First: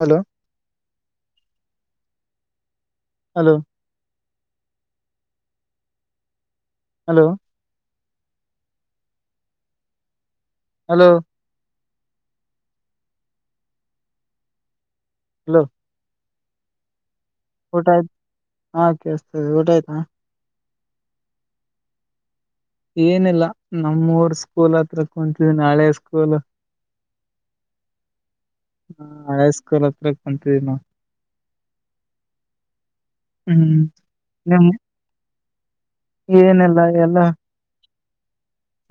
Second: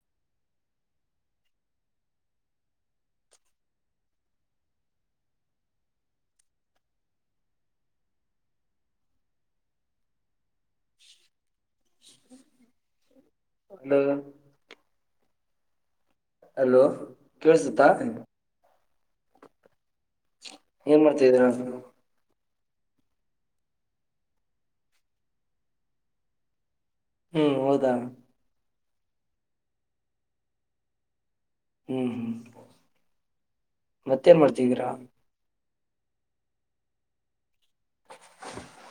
Hello hello hello hello ಅದು hello hello ಕೆಳಸತ್ತಾ ಹಾಕತ ಊಟ ಆಯ್ತಾ ಏನ್ ಮಾಡ್ತಾದ್ದೇ ನಾನು ಏನಿಲ್ಲಾ ನಮ್ಮೂರ ಸ್ಕೂಲ್ ಹತ್ರ ಕುಂತವಿ ನಾಳೆ ಸ್ಕೂಲ್ ಹ್ಮ್ ಹೌದಾ ಹಳೆ ಹೈ ಸ್ಕೂಲ್ ಹತ್ರಕ ಬಂತಿದ ನಾ ಹ್ಮ್ ಹ್ಮ್ ಹ್ಮ್ ಮತ್ತೇನ ಮಾಡ್ತಿದ್ದೀರಾ ಏನೆಲ್ಲಾ ಎಲ್ಲ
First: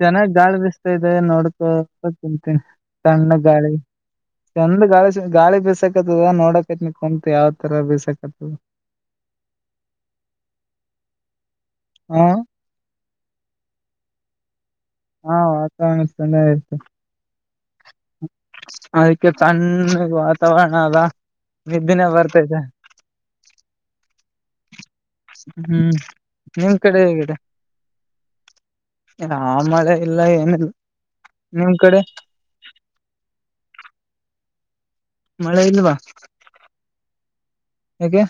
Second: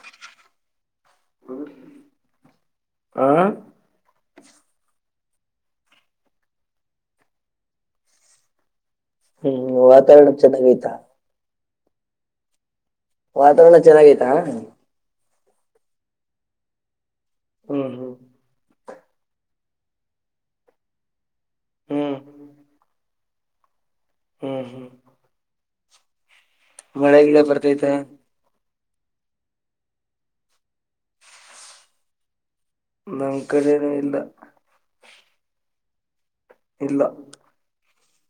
ಚೆನ್ನಾಗ ಗಾಳಿ ಬಿಸ್ತಾ ಇದೆ ನೋಡ್ಕ ತಿಂತೀನಿ ಹ ಸಣ್ಣ ಗಾಳಿ ಚಂದ್ ಗಾಳಿ ಗಾಳಿ ಬಿಸಾಕತದ ನೋಡಕತ್ನ ಕುಂತ್ ಯಾವ್ ತರ ಬಿಸಕತದ. ಹ್ಮ ವಾತಾವರ್ಣ ಚೆನ್ನಾಗ್ ಐತ. ಹಾ ವಾತಾವರ್ಣ ಚೆನ್ನಾಗೈತಾ. ಹಾ ವಾತಾವರ್ಣ ಚೆನ್ನಾಗ್ ಐತಿ. ಹ್ಮ್ ಅದಕ್ಕೆ ತಣ್ಣಗ್ ವಾತಾವರ್ಣ ಅದ ನಿದ್ದಿನೇ ಹ್ಮ್ ಬರ್ತೈತೆ. ಹ್ಮ್ ಹ್ಮ್ ನಿಮ್ ಕಡೆ ಮಳೆ ಹೇಗಿದೆ ಗಿಳೆ ಬರ್ತೈತೆ. ಆ ಮಳೆ ಇಲ್ಲ ಏನಿಲ್ಲ ನಿಮ್ ಕಡೆ. ನಮ್ ಕಡೆನು ಇಲ್ಲ. ಮಳೆ ಇಲ್ವಾ. ಇಲ್ಲ ಯಾಕೆ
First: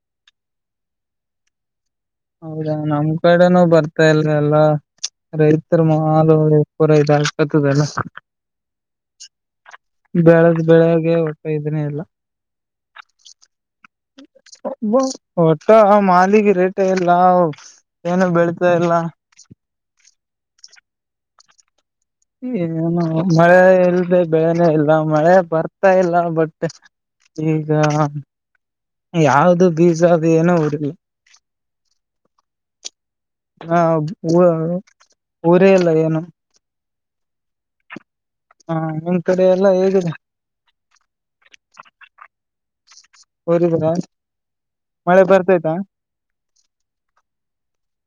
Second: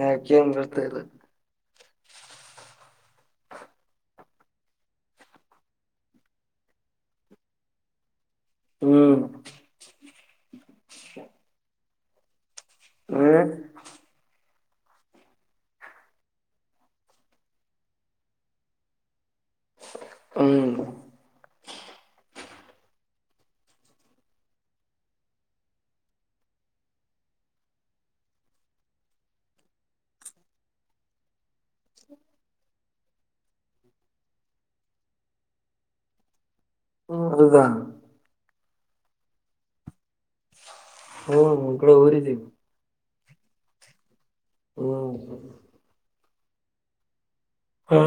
ಯಾಕೆನೂ ಬರ್ತಾ ಇಲ್ಲ. ಹೌದಾ ನಮ್ ಕಡೆನೂ ಬರ್ತಾ ಇಲ ಎಲ್ಲ. ರೈತೃ ಮಾಲು ಪುರ ಇದ್ ಆಗ್ಕತದಲ್ಲ. ಹ್ಮ್ ಬೆಳೆದ್ ಬೆಳಗ್ಗೆ ಒಟ್ಟ ಇದ್ನೇ ಏಲ್ಲ. ಹ್ಮ ಹೊಟ್ಟ ಮಾಲಿಗೆ ರೇಟೆ ಎಲ್ಲ. ಏನು ಬೆಳಿತಾ ಇಲ್ಲ. ಹ್ಮ್ ಏನು ಮಳೆ ಇಲ್ದೆ ಬೆಳೆನೇ ಇಲ್ಲ ಮಳೆ ಬರ್ತಾ ಇಲ್ಲ ಬಟ್. ಈಗ ಯಾವ್ದು ಬೀಜ ಅದು ಏನೋ ಉಡ್ಲಿ. [inaudible] ಹಾ ಉಳ್ ಊರೇ ಇಲ್ಲ ಏನು. ಹು ಅದದ. ಹಾ ನಿಮ್ ಕಡೆ ಎಲ್ಲ ಹೇಗಿದೆ. ಹ್ಮ ನಮ್ ಕಡೆ ಊರಿದೀವ್. ಉರಿದ್ರ ಮಳೆ ಬರ್ತಾಯ್ತಾ. ಹಾ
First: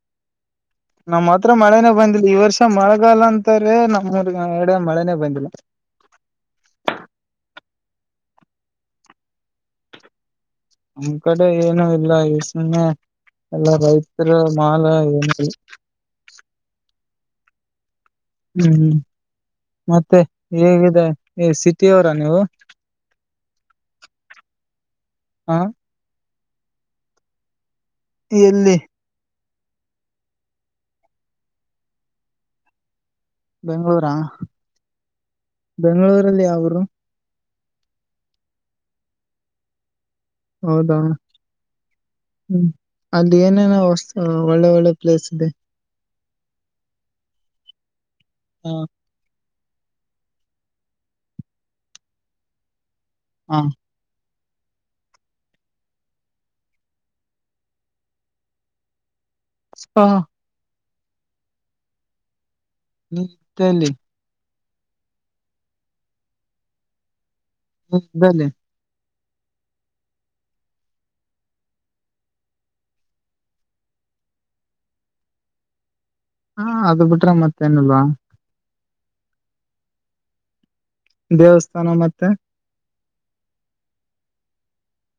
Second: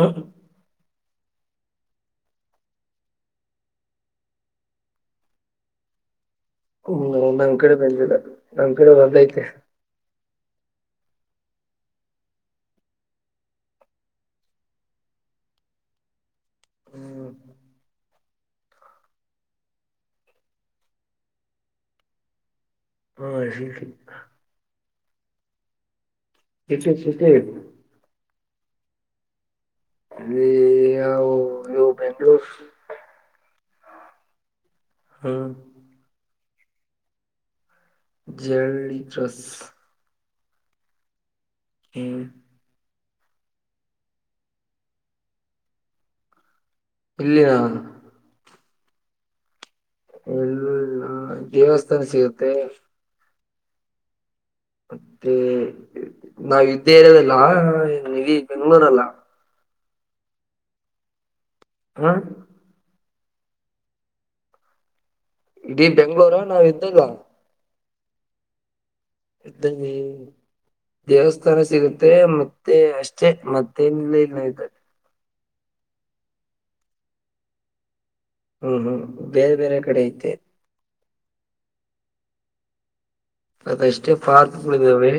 ನಮ್ ಹತ್ರ ಮಳೆನೆ ಬಂದಿಲ್ಲ ಈ ವರ್ಷ ಮಳಗಾಲ ಅಂತಾರೆ ನಮ್ ಊರ ಕಡೆ ಮಳೆನೇ ಬಂದಿಲ್ಲ. [inaudible] ಹ್ಮ್ ನಮ್ ಕಡೆ ಬಂದಿಲ್ಲ ನಮ್ ಕಡೆ ಬಂದೈತೆ. ನಮ್ ಕಡೆ ಏನು ಇಲ್ಲ ಇ ಸುಮ್ನೆ. ಎಲ್ಲ ರೈತೃ ಮಾಲ ಏನ. ಹ್ಮ್ ಹ್ಮ್ ಮತ್ತೆ ಹೇಗಿದೆ ಸಿಟಿ ಅವ್ರ ನೀವು. ಹಾ ಸಿಟಿ. ಹಾ ಸಿಟಿ ಸಿಟಿ. ಎಲ್ಲಿ ಎಲ್ಲಿ ಯಾವ್ ಯಾವ್ ಬೆಂಗ್ಳುರ್ಸ್. ಬೆಂಗ್ಳೂರ ಹ್ಮ್ ಬೆಂಗ್ಳೂರಲ್ಲಿ ಯಾವುರು. ಜಳ್ಲಿ ಕ್ರಸ್. ಹೌದಾ ಹ್ಮ್ ಹ್ಮ್ ಅಲ್ಲಿ ಏನೇನೋ ವಸ್ ಒಳ್ಳೆ ಒಳ್ಳೆ ಪ್ಲೇಸ್ ಇದೆ. ಇಲ್ಲಿಯಾ. ಹಾ ಎಲ್ಲು ಇಲ್ಲ ದೇವಸ್ಥಾನ ಸಿಗುತ್ತೆ ಹಾ ಮತ್ತೆ ನಾವ ಇದ್ದ ಏರಿಯಾಯದಲ್ಲ ಇಲ್ಲಿ ಬೆಂಗಳೂರಲ್ಲ [unintelligible] ಹಾ ಮಾತೇಲ್ಲಿ ಇಡೀ ಬೆಂಗಳೂರ ನಾವ್ಯಿದದ್ದ [unintelligible] [unintelligible] ದೇವಸ್ಥಾನ ಸಿಗುತ್ತೆ ಮತ್ತೆ ಅಷ್ಟೆ ಮತ್ತೆಲ್ಲ ಇಲ್ಲಯ್ತದೆ ಹಾ ಅದು ಬಿಟ್ರೆ ಮತ್ತೇನೀಲ್ವಾ ಹ್ಮ್ ಹ್ಮ್ ಬೇರೆ ಬೇರೆ ಕಡೆ ಐತೆ ದೇವಸ್ಥಾನ ಮತ್ತೆ ಅದಷ್ಟೇ ಪಾರ್ಕ್ಗಳು ಇದ್ದವೇ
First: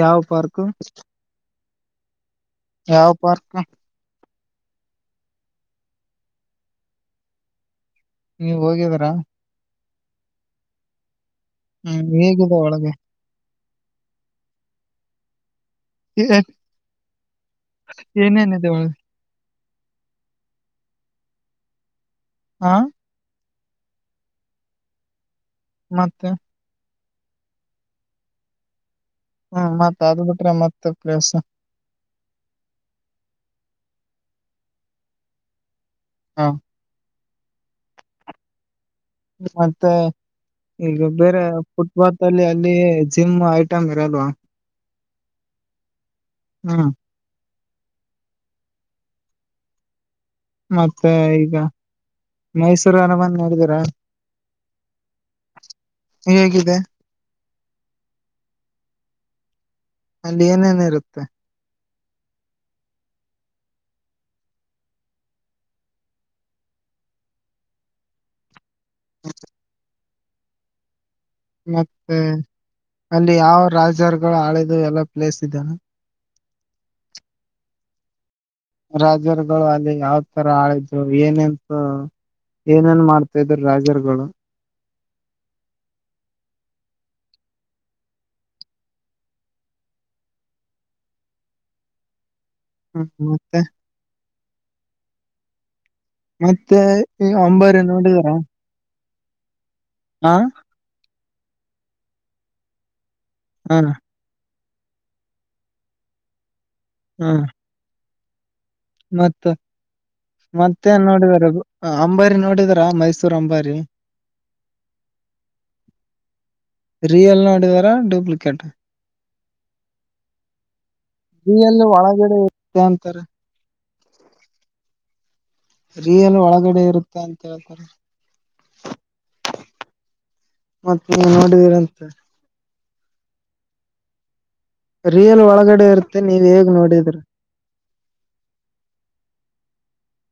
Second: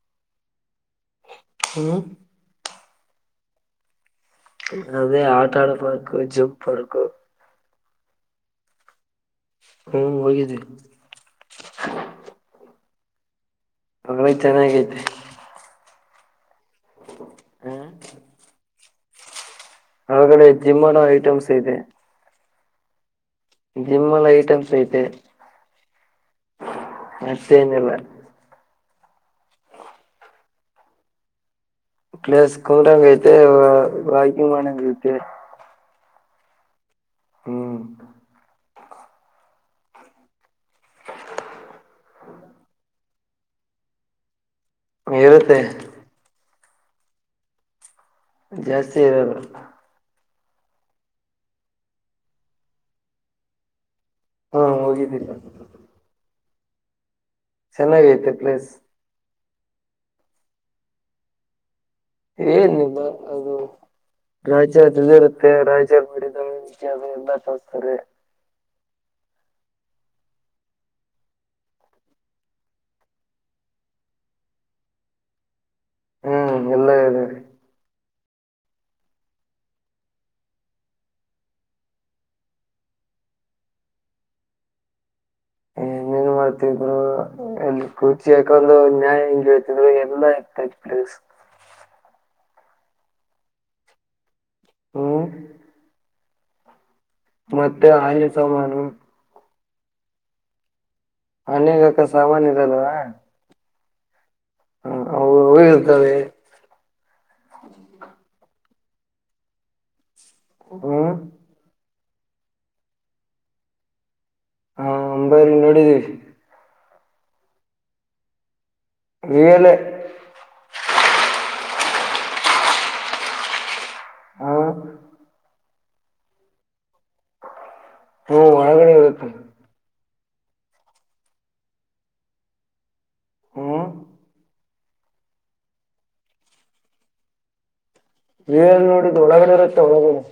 ಯಾವ ಪಾರ್ಕು ಹ್ಮ್ ಯಾವ ಪಾರ್ಕ್ ಅದೇ ಯಾವತಾರ ಪಾರ್ಕು [unintelligible] ನೀವ ಹೋಗಿದ್ರ ಹ್ಮ್ ಹೋಗಿದ್ವಿ ಹ್ಮ್ ಹೇಗಿದೆ ಒಳಗೆ ಒಳಗೆ ಚೆನ್ನಾಗೈತೆ ಏನೇನಿದೆ ಒಳಗೆ [unintelligible] ಜಿಮ್ ಅನ್ನೋ ಐಟಮ್ಸ್ ಇದೆ ಹಾ ಜಿಮ್ಮಲ್ಲಿ ಐಟಮ್ಸ್ ಐತೆ ಮತ್ತೆ ಮತ್ತೆ ಏನಿಲ್ಲ ಹ್ಮ್ ಮತ್ ಅದು ಬಿಟ್ರೆ ಮತ್ ಪ್ಲೇಸ್ ಪ್ಲೇಸ್ ಕೂಲ್ ಹಾಗಿ ಆಯ್ತೆ ವಾಕಿಂಗ್ ಮಾಡೋಹಾಗೆ ಆಯ್ತೆ ಹಾ ಹ್ಮ್ ಮತ್ತೆ ಈಗ ಬೇರೆ ಫುಟ್ಬಾತ್ ಅಲ್ಲಿ ಅಲ್ಲಿ ಜಿಮ್ ಐಟಂ ಇರಲ್ವಾ ಇರುತ್ತೆ ಹ್ಮ ಜಾಸ್ತಿ ಇರಲ್ಲ ಮತ್ತೆ ಈಗ ಮೈಸೂರು ಅರಾಮನೆ ನೋಡಿದೀರ ಹಾ ಹೋಗಿದ್ದೀನಿ ಹೇಗಿದೆ ಚೆನ್ನಾಗೈತೇ ಪ್ಲೇಸ್ ಅಲ್ಲಿ ಏನೇನೋ ಇರುತ್ತೆ ಏನಿಲ್ಲ ಅದು ರಾಜ್ಯ ಅದ ಇರುತ್ತೆ ರಾಜ್ಯ ಮಾಡಿದಿದಾದ [unintelligible] ಹ್ಮ್ ಮತ್ತೆ ಅಲ್ಲಿ ಯಾವ ರಾಜರುಗಳು ಆಳಿದ ಎಲ್ಲ ಪ್ಲೇಸ್ ಇದಾನ ಹ್ಮ್ ಎಲ್ಲ ಇದೆ ರಾಜರುಗಳು ಅಲ್ಲಿ ಯಾವ ತರ ಆಳಿದ್ದು ಏನಂತೂ ಏನೇನ್ ಮಾಡ್ತಾದರು ರಾಜರುಗಳು ಏನೇನ್ ಮಾಡ್ತಿದ್ರು ಎಲ್ಲಿ ಕುೂರ್ಚಿ ಯಾಕಂದು ನ್ಯಾಯ ಹೆಂಗ್ ಹೇಳ್ತಿದ್ರು ಎಲ್ಲಾ ಇಗ್ತತ್ ಪ್ಲೀಸ್ ಹ್ಮ ಮತ್ತೆ ಹ್ಮ್ ಮತ್ತೆ ಈ ಅಂಬಾರಿ ಮತ್ತೆ ಆನೆ ನೋಡಿದಾರಾ ಸಾಮಾನು ಹಾ ಅನಗಕ ಸಾಮನ್ ಇರಲ್ವಾ ಹಾ ಹ್ಮ ಹರ್ತದೆ ಹಾ ಮತ್ತ ಮತ್ತೆನ್ ಹ್ಮ್ ನೋಡಿದರದು ಹ ಅಂಬಾರಿ ನೋಡಿದರಾ ಮೈಸೂರ್ ಅಂಬಾರಿ ಹಾ ಅಂಬರಿ ನೋಡಿದೀವಿ ರಿಯಲ್ ನೋಡಿವರಾ ಡ್ಯೂಪ್ಲಿಕೇಟ್ ರಿಯಲೇ ಈ ಎಲ್ಲಿ ಒಳಗಡೆ ಇರುತ್ತೆ ಅಂತಾರೆ ಹ್ಮ ರಿಯಲ್ ಒಳಗಡೆ ಇರುತ್ತೆ ಅಂತ ಹೇಳ್ತಾರೆ ಹ್ಮ್ ಒಳಗಡೆ ಇರುತ್ತೆ ಮತ್ತೆ ನ್ ನೋಡಿದರಂತೆ ಹ್ಮ್ ರಿಯಲ್ ಒಳಗಡೆ ಇರುತ್ತೆ ನೀವ ಹೇಗ್ ನೋಡಿದ್ರಿ ನೀನ್ ನೋಡಿದ ಒಳಗಡೆ ಇರುತ್ತೆ ಒಳಗಡೆ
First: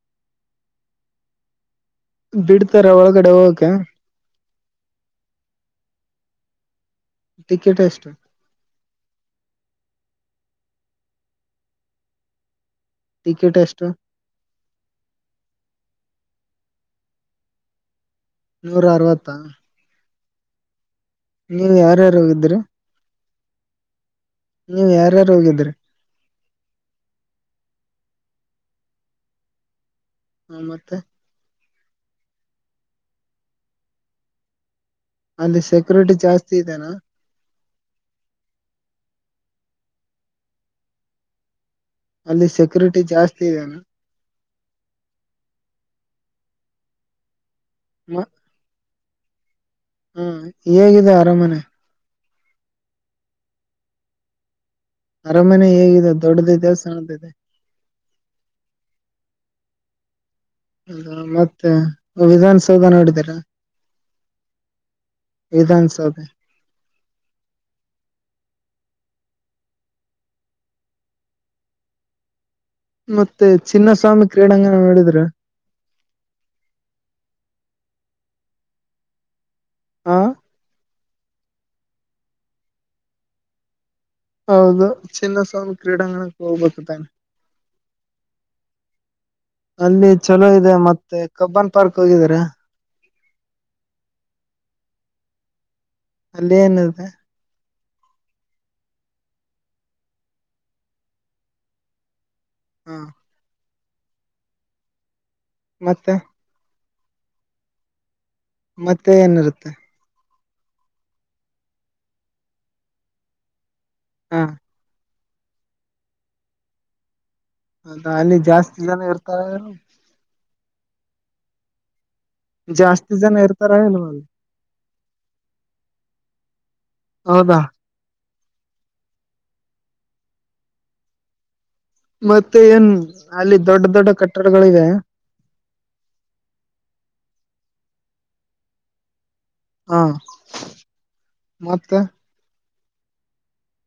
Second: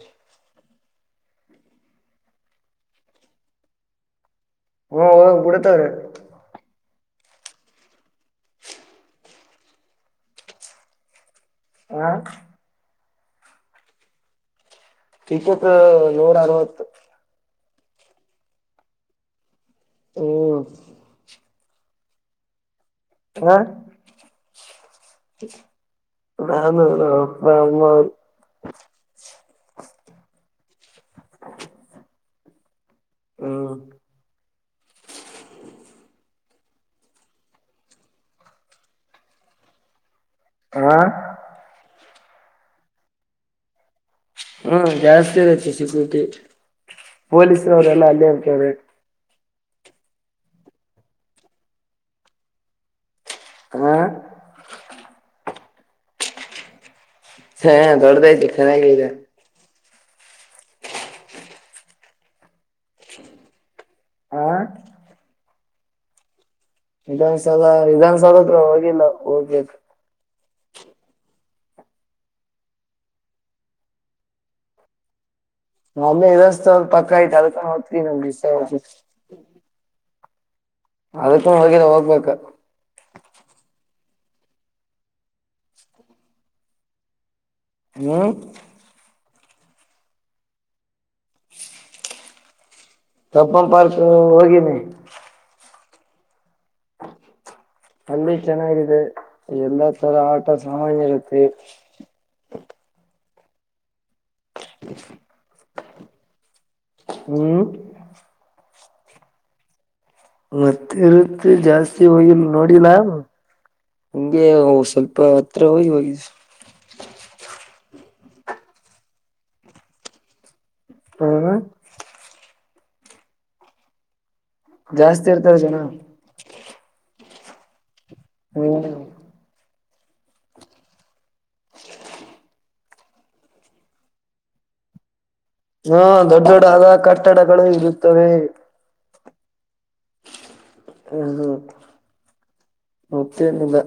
ಬಿಡ್ತಾರ ಒಳಗಡೆ ಹೋಗಕೆ ಹಓ ಹಓ ಬೀಡತಾರೆ ಟಿಕೆಟ್ ಎಷ್ಟು ಆ ಟಿಕೆಟ್ ಎಷ್ಟು ಟಿಕೆಟ್ ನೂರ ಅರವತ್ತು ನೂರ ಅರವತ್ತಾ ಹ್ಮ ನೀವ್ ಯಾರ್ಯಾರು ಹೋಗಿದ್ರ ಹಾ ನೀವ್ ಯಾರ್ಯಾರು ಹೋಗಿದ್ರಿ ನಾನು ನನ್ನ ಅಪ್ಪಾ ಅಮ್ಮ ಹಾ ಮತ್ತೆ [inaudible] ಹ್ಮ ಅಲ್ಲಿ ಸೆಕ್ಯೂರಿಟಿ ಜಾಸ್ತಿ ಇದದೆನಾ ಹಾ ಅಲ್ಲಿ ಸೆಕ್ಯುರಿಟಿ ಜಾಸ್ತಿ ಇದೆ ಹ್ಮ್ ಜಾಸ್ತಿ ಇರೈತಿ ಸಿಿಕ್ಯರ್ಟಿ ಪೊಲೀಸರುವರೆಲ್ಲ ಅಲ್ಲಿ ಇರ್ತಾರೆ ಹ್ಮ ಹೇಗಿದೆ ಅರಾಮನೆ ಹ್ಮ ಅರಾಮನೆ ಹೇಗಿದೆ ದೊಡ್ಡದ ಇದೆ ಸಣ್ಣ ಇದೆ ಹಾ ದೊಡ್ಡದಐತಿ ಚೆನ್ನಾಗತೆ ಹ ಮತ್ತೆ ವಿಧಾನಸೌಧ ನೋಡಿದ್ದೀರಾ ಹಾ ವಿಧಾನಸೌದಲ ವಿಧಾನಸೌಧ ವಿಧನ್ಸೌಧತ್ರ ಹೋಗಿಲ್ಲ ಹೋಗ್ಬೇಕ ಮತ್ತೆ ಚಿನ್ನಸ್ವಾಮಿ ಕ್ರೀಡಾಂಗನ ನೋಡಿದ್ರೆ ಅಲ್ಲೇ ರಸ್ತೆ ಪಕಾಯ ಚಲ್ಲ ಹೊತ ನ ಸ ಹಾಂ ಅದಕ್ಕ ಹೋಗಿಲ್ಲ ಹೋಗ್ಬೇಕ ಹೌದು ಚಿನ್ನಸ್ವಾಮಿ ಕ್ರೀಡಾಂಗಣಕ್ಕೆ ಹೋಗ್ಬೇಕ ತಾನೆ ಹ್ಮ್ ಅಲ್ಲಿ ಚಲೋ ಇದೆ ಮತ್ತೆ ಕಬ್ಬನ್ ಪಾರ್ಕ್ ಹೋಗಿದಿದ್ದಾರೆ ಕಪ್ಪನ್ ಪಾರ್ಕ್ ಹೋಗಿನಿ ಅಲ್ಲಿ ಏನಿದೆ [unintelligible] ಅಲ್ಲಿ ಚೆನ್ನಾಗಿದೆ ಎಲ್ಲಾ ತರ ಆಟ ಸಾಮಾನ್ ಇರುತ್ತೆ ಹಾ ಮತ್ತೆ ಹ್ಮ್ ಮತ್ತೆ ಏನಿರುತ್ತೆ ಮತ್ತೆ ಇರುತ್ತ ಜಾಸ್ತಿ ಹೋಗಿಲ್ಲ ನೋಡಿಲ್ಲ ಹಾ ಹಂಗೆ ಸ್ವಲ್ಪ ಪತ್ರ ಹೋಗ [unintelligible] ಅದ ಅಲ್ಲಿ ಜಾಸ್ತಿ ಜನ ಇರ್ತಾರೆ ಏನು ಹಣ ಜಾಸ್ತಿ ಜನ ಇರ್ತಾರೆ ಏನು ಜಾಸ್ತಿ ಇರ್ತಾರೆ ಜನ ಹೌದಾ ಹ್ಮ್ ಮತ್ತೆ ಏನ್ ಅಲ್ಲಿ ದೊಡ್ಡ ದೊಡ್ಡ ಕಟ್ಟಡಗಳಿವ ಹ್ಮ ದೊಡ್ಡ ದೊಡ್ಡಾದ ಕಟ್ಟಡಗಳು ಇರುತ್ತವೆ ಹಾ ಹ ಮತ್ತೆ ಹ್ಮಮತ್ತೇನಿಲ್ಲ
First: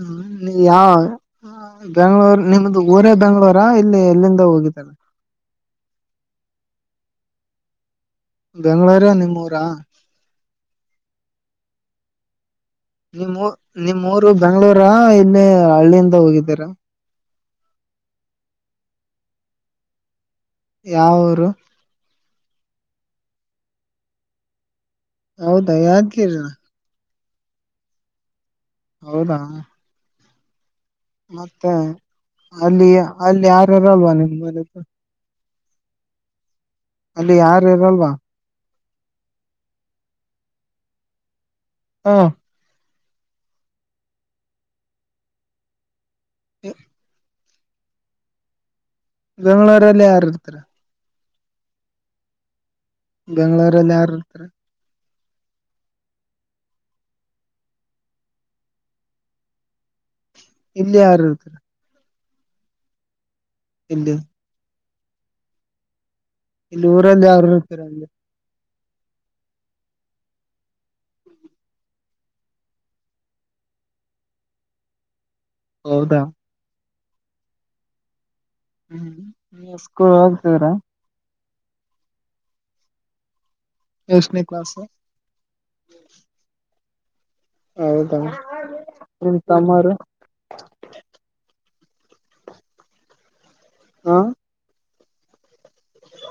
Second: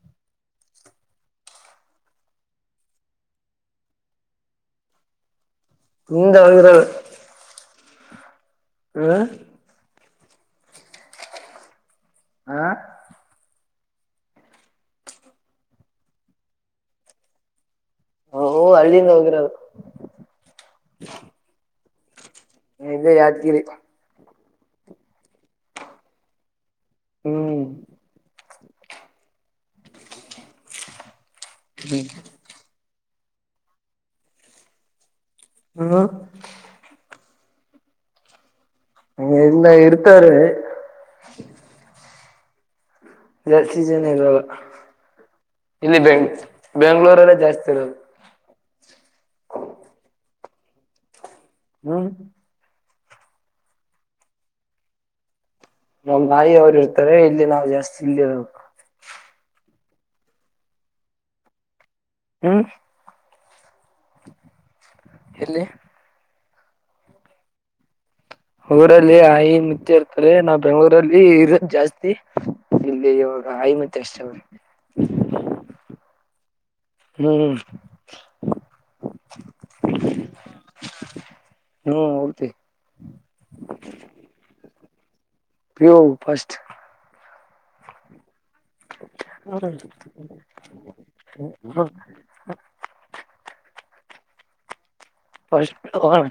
ಹ್ಮ ಯಾವ ಬೆಂಗ್ಳೂರ್ ನಿಮ್ದು ಊರ ಬೆಂಗ್ಳೂರ ಇಲ್ಲಿ ಎಲ್ಲಿಂದ ಹೋಗಿದ್ದಾರೆ ಹಿಂದ ಹರ [unintelligible] ಬೆಂಗಳೂರೇ ನಿಮ್ಮೂರ ಹಾ ನಿಮ್ಮ ನಿಮ್ಮ್ ಊರು ಬೆಂಗ್ಳೂರ ಇಲ್ಲಿ ಹಳ್ಳಿಯಿಂದ ಹೋಗಿದ್ದೀರ ಹ ಹಳ್ಳಿಯಿಂದ ಹೋಗಿರದು ಯಾವೂರು ನಾ ಇಲ್ಲೇ ಯಾದಗಿರಿ ಹೌದಾ ಯಾದಗಿರಿ ನಾ ಹ್ಮ್ ಹೌದಾ ಮತ್ತೆ ಅಲ್ಲಿ ಅಲ್ಲಿ ಯಾರಾರ ಅಲ್ವಾ ನಿಮ್ ಬಲ ಹ್ಮ ಅಲ್ಲಿ ಯಾರು ಇರಲ್ವಾ ಹ ಇಲ್ಲ ಇತಾರೆ ಹಾ ಜಾಸ್ತಿ ಜನ ಇರಲ್ಲ ಇಲ್ಲಿ ಬೆಂಗ್ ಬೆಂಗ್ಳೂರಲ್ಲ ಜಾಸ್ತಿ ತಿ [unintelligible] ಬೆಂಗಳೂರಲ್ಲಿ ಯಾರು ಇರ್ತಾರೆ ಹ್ಮ್ ಬೆಂಗಳೂರಲ್ಲಿಯಾರು ಇರ್ತಾರೆ ನಮ್ಮ್ ತಾಯಿ ಅವರು ಇರ್ತಾರೆ ಇಲ್ಲಿ ನಾವ್ ಜಾಸ್ತಿ ಇಲ್ಲಿ ಅದು ಇಲ್ಲಿ ಯಾರು ಇರ್ತಾರೆ ಹ್ಮ್ ಇಲ್ಲಿ ಎಲ್ಲಿ ಇಲ್ಲಿ ಊರಲ್ಲಿ ಯರೂರು ಇರ್ತೀರಗೆ ಊರಲ್ಲಿ ಹಾಯಿ ಮುಚ್ಚೆ [unintelligible] ಇರ್ತಾರೆ ನಾವ್ ಬೆಂಗಳೂರಲ್ಲಿ ಇ ಜಾಸ್ತಿ ಇಲ್ಲಿ ಇವಾಗ ಐಮತ್ತ ಅಷ್ಟ [unintelligible] ಹೌದಾ ಹ್ಮ್್ಮ ಹ್ಮ್ಸ್ಕ ಹೋಗತವರ ಹ್ಮ್ ಹೋಗತ ಯಷನ ಕ್ಲಾಸ್ ಪಿ ಯು ಫಸ್ಟ್ ಹೌದಾ ನಿಮ್ ತಮ್ಮರು ಹ ಹಾ ಪಷ ಹಣ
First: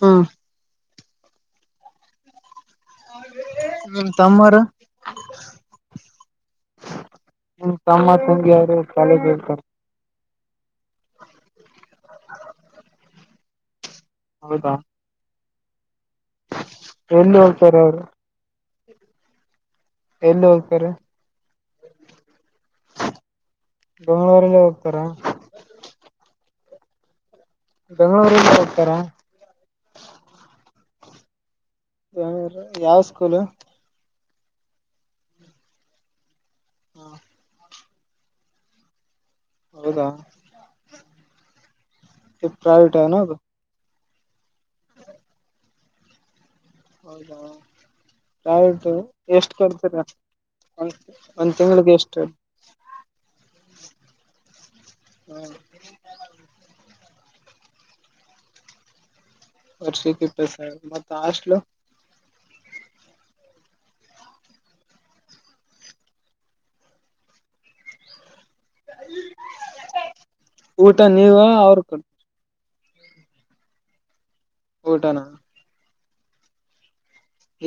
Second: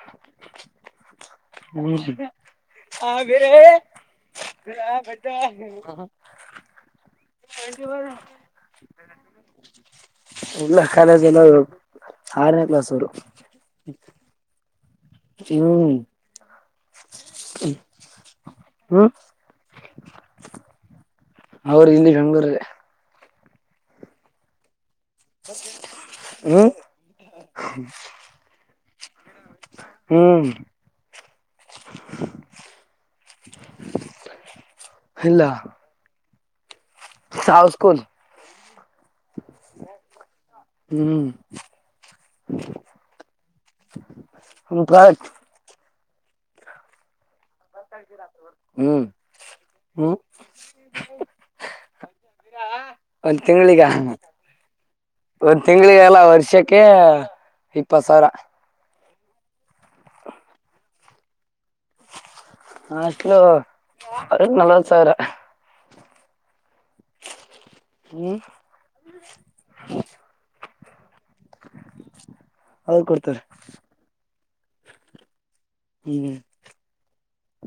ಹಾ ಹ್ಮ್ ಹಾ ಬರೆ ನಿಮ್ ತಮ್ಮರು ಬರ ಹ್ಮ ತಗೆ ಯಾರು ಕಾಲೇಜಳ್ತ ಇಲ್ಲ ಕಾಲೇಜ ಎನ ಆರನೆ ಕ್ಲಾಸ್ ಅವ್ರು ದಾ ಹೂ ಎನ್ ಹೋಗ್ತಾರೆ ಅವರು ಹ್ಮ್ ಎಲ್ಲಿ ಹೋಗ್ತಾರೆ ಅವ್ರ ಇಲ್ಲಿ ಬೆಂಗಳೂರಲ್ಲಿ ಬೆಂಗಳೂರಲ್ಲಿ ಹೋಗ್ತಾರಾ ಹ್ಮ ಬೆಂಗಳೂರಲ್ಲೇ ಹೋಗ್ತಾರಾ ಹ್ಮ್ ಬೂ ಯಾವ ಸ್ಕೂಲ್ ಇಲ್ಲ ಸವ ಸ್ಕೂಲ್ ಹೌದಾ ಹ್ಮ್ ಪ್ರೈವಟ್ದು ಹಕ ಹೌದಾ ಆಯದುು ಎಷ್ಟು ಕಲ್ತೀರ ಹ್ಮ್ ಒ ಒಂದ್ ತಿಂಗಳಿಗೆ ಎಷ್ಟು ಒಂದ್ ತಿಂಗ್ಳಿಗ ಹ, ಒಂದ್ ತಿಂಗ್ಳಿಗೆಲ್ಲ ವರ್ಷಕ್ಕೆ ಇಪ್ಪತ್ ಸಾವಿರ ವರ್ಷಕ್ಕೆ ಇಪ್ಪಸ ಮತ್ತ ಅಷ್ಟಲು ಹಾಷ್ಟಟ್ಲು ನಲವತ್ತು ಸಾವಿರ ಹ್ಮ ಊಟ ನೀವ ಅವ್ರ ಕೊ ಅವ್ರು ಕೊಡ್ತಾರೆ ಊಟಾನ ಹ್ಮ್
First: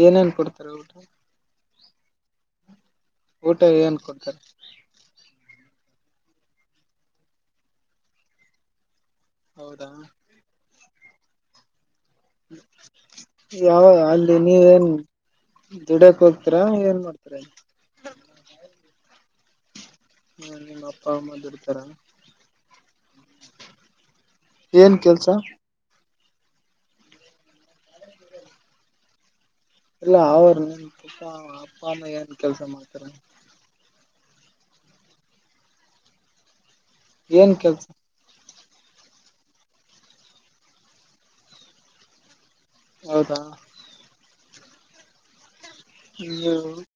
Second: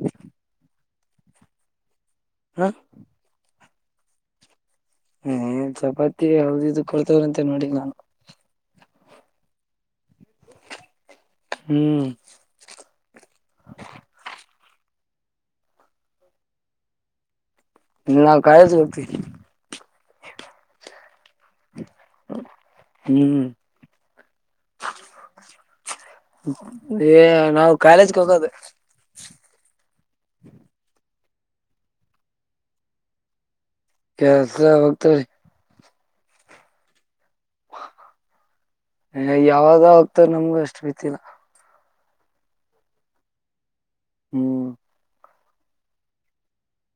ಏನೇನ್ ಕೊಡ್ತಾರ ಒಟು ಹ್ಮ ಊಟ ಏನ್ ಕೊಡ್ತಾರೆ ಹ್ಮ ಚಪಾತಿ ಯಾವ್ದ ಇ ಕೊಡ್ತವ್ರಂತೆ ನೋಡಿಲ್ ನಾನು ಹೌದಾ ಹೂ ಯಾವಗ ಅಲ್ಲಿ ನೀವೇನ್ ಧುಡ್ಯಾಕ್ ಹೋಗ್ತೀರಾ ಏನ್ ಮಾಡ್ತಾರ ನಾವು ಕಾಲೇಜ್ ಹೋಗ್ತೀವಿ ಹೂ ನಿಮ್ಮ ಅಪ್ಪ ಅಮ್ಮ ದುಡಿತರಾ ಹ್ಮ್ ಏನ್ ಕೆಲ್ಸ ಏ ನಾವು ಕಾಲೇಜ್ಗೆ ಹೋಗೋದು ಇಲ್ಲ ಅವರು ನೀನ್ ಅಪ್ಪ ಅಮ್ಮ ಏನ್ ಕೆಲ್ಸ ಮಾಡ್ತಾರ ಕೆಲಸ ಹೋಗ್ತಾರೆ ಏನ್ ಕೆಲ್ಸ ಹೇ ಯಾವುದೋ ಹೋಗ್ತಾರೆ ನನಗೂ ಅಷ್ಟು ಗೊತ್ತಿಲ್ಲಾ ಹೌದಾ ಹೂ [unintelligible]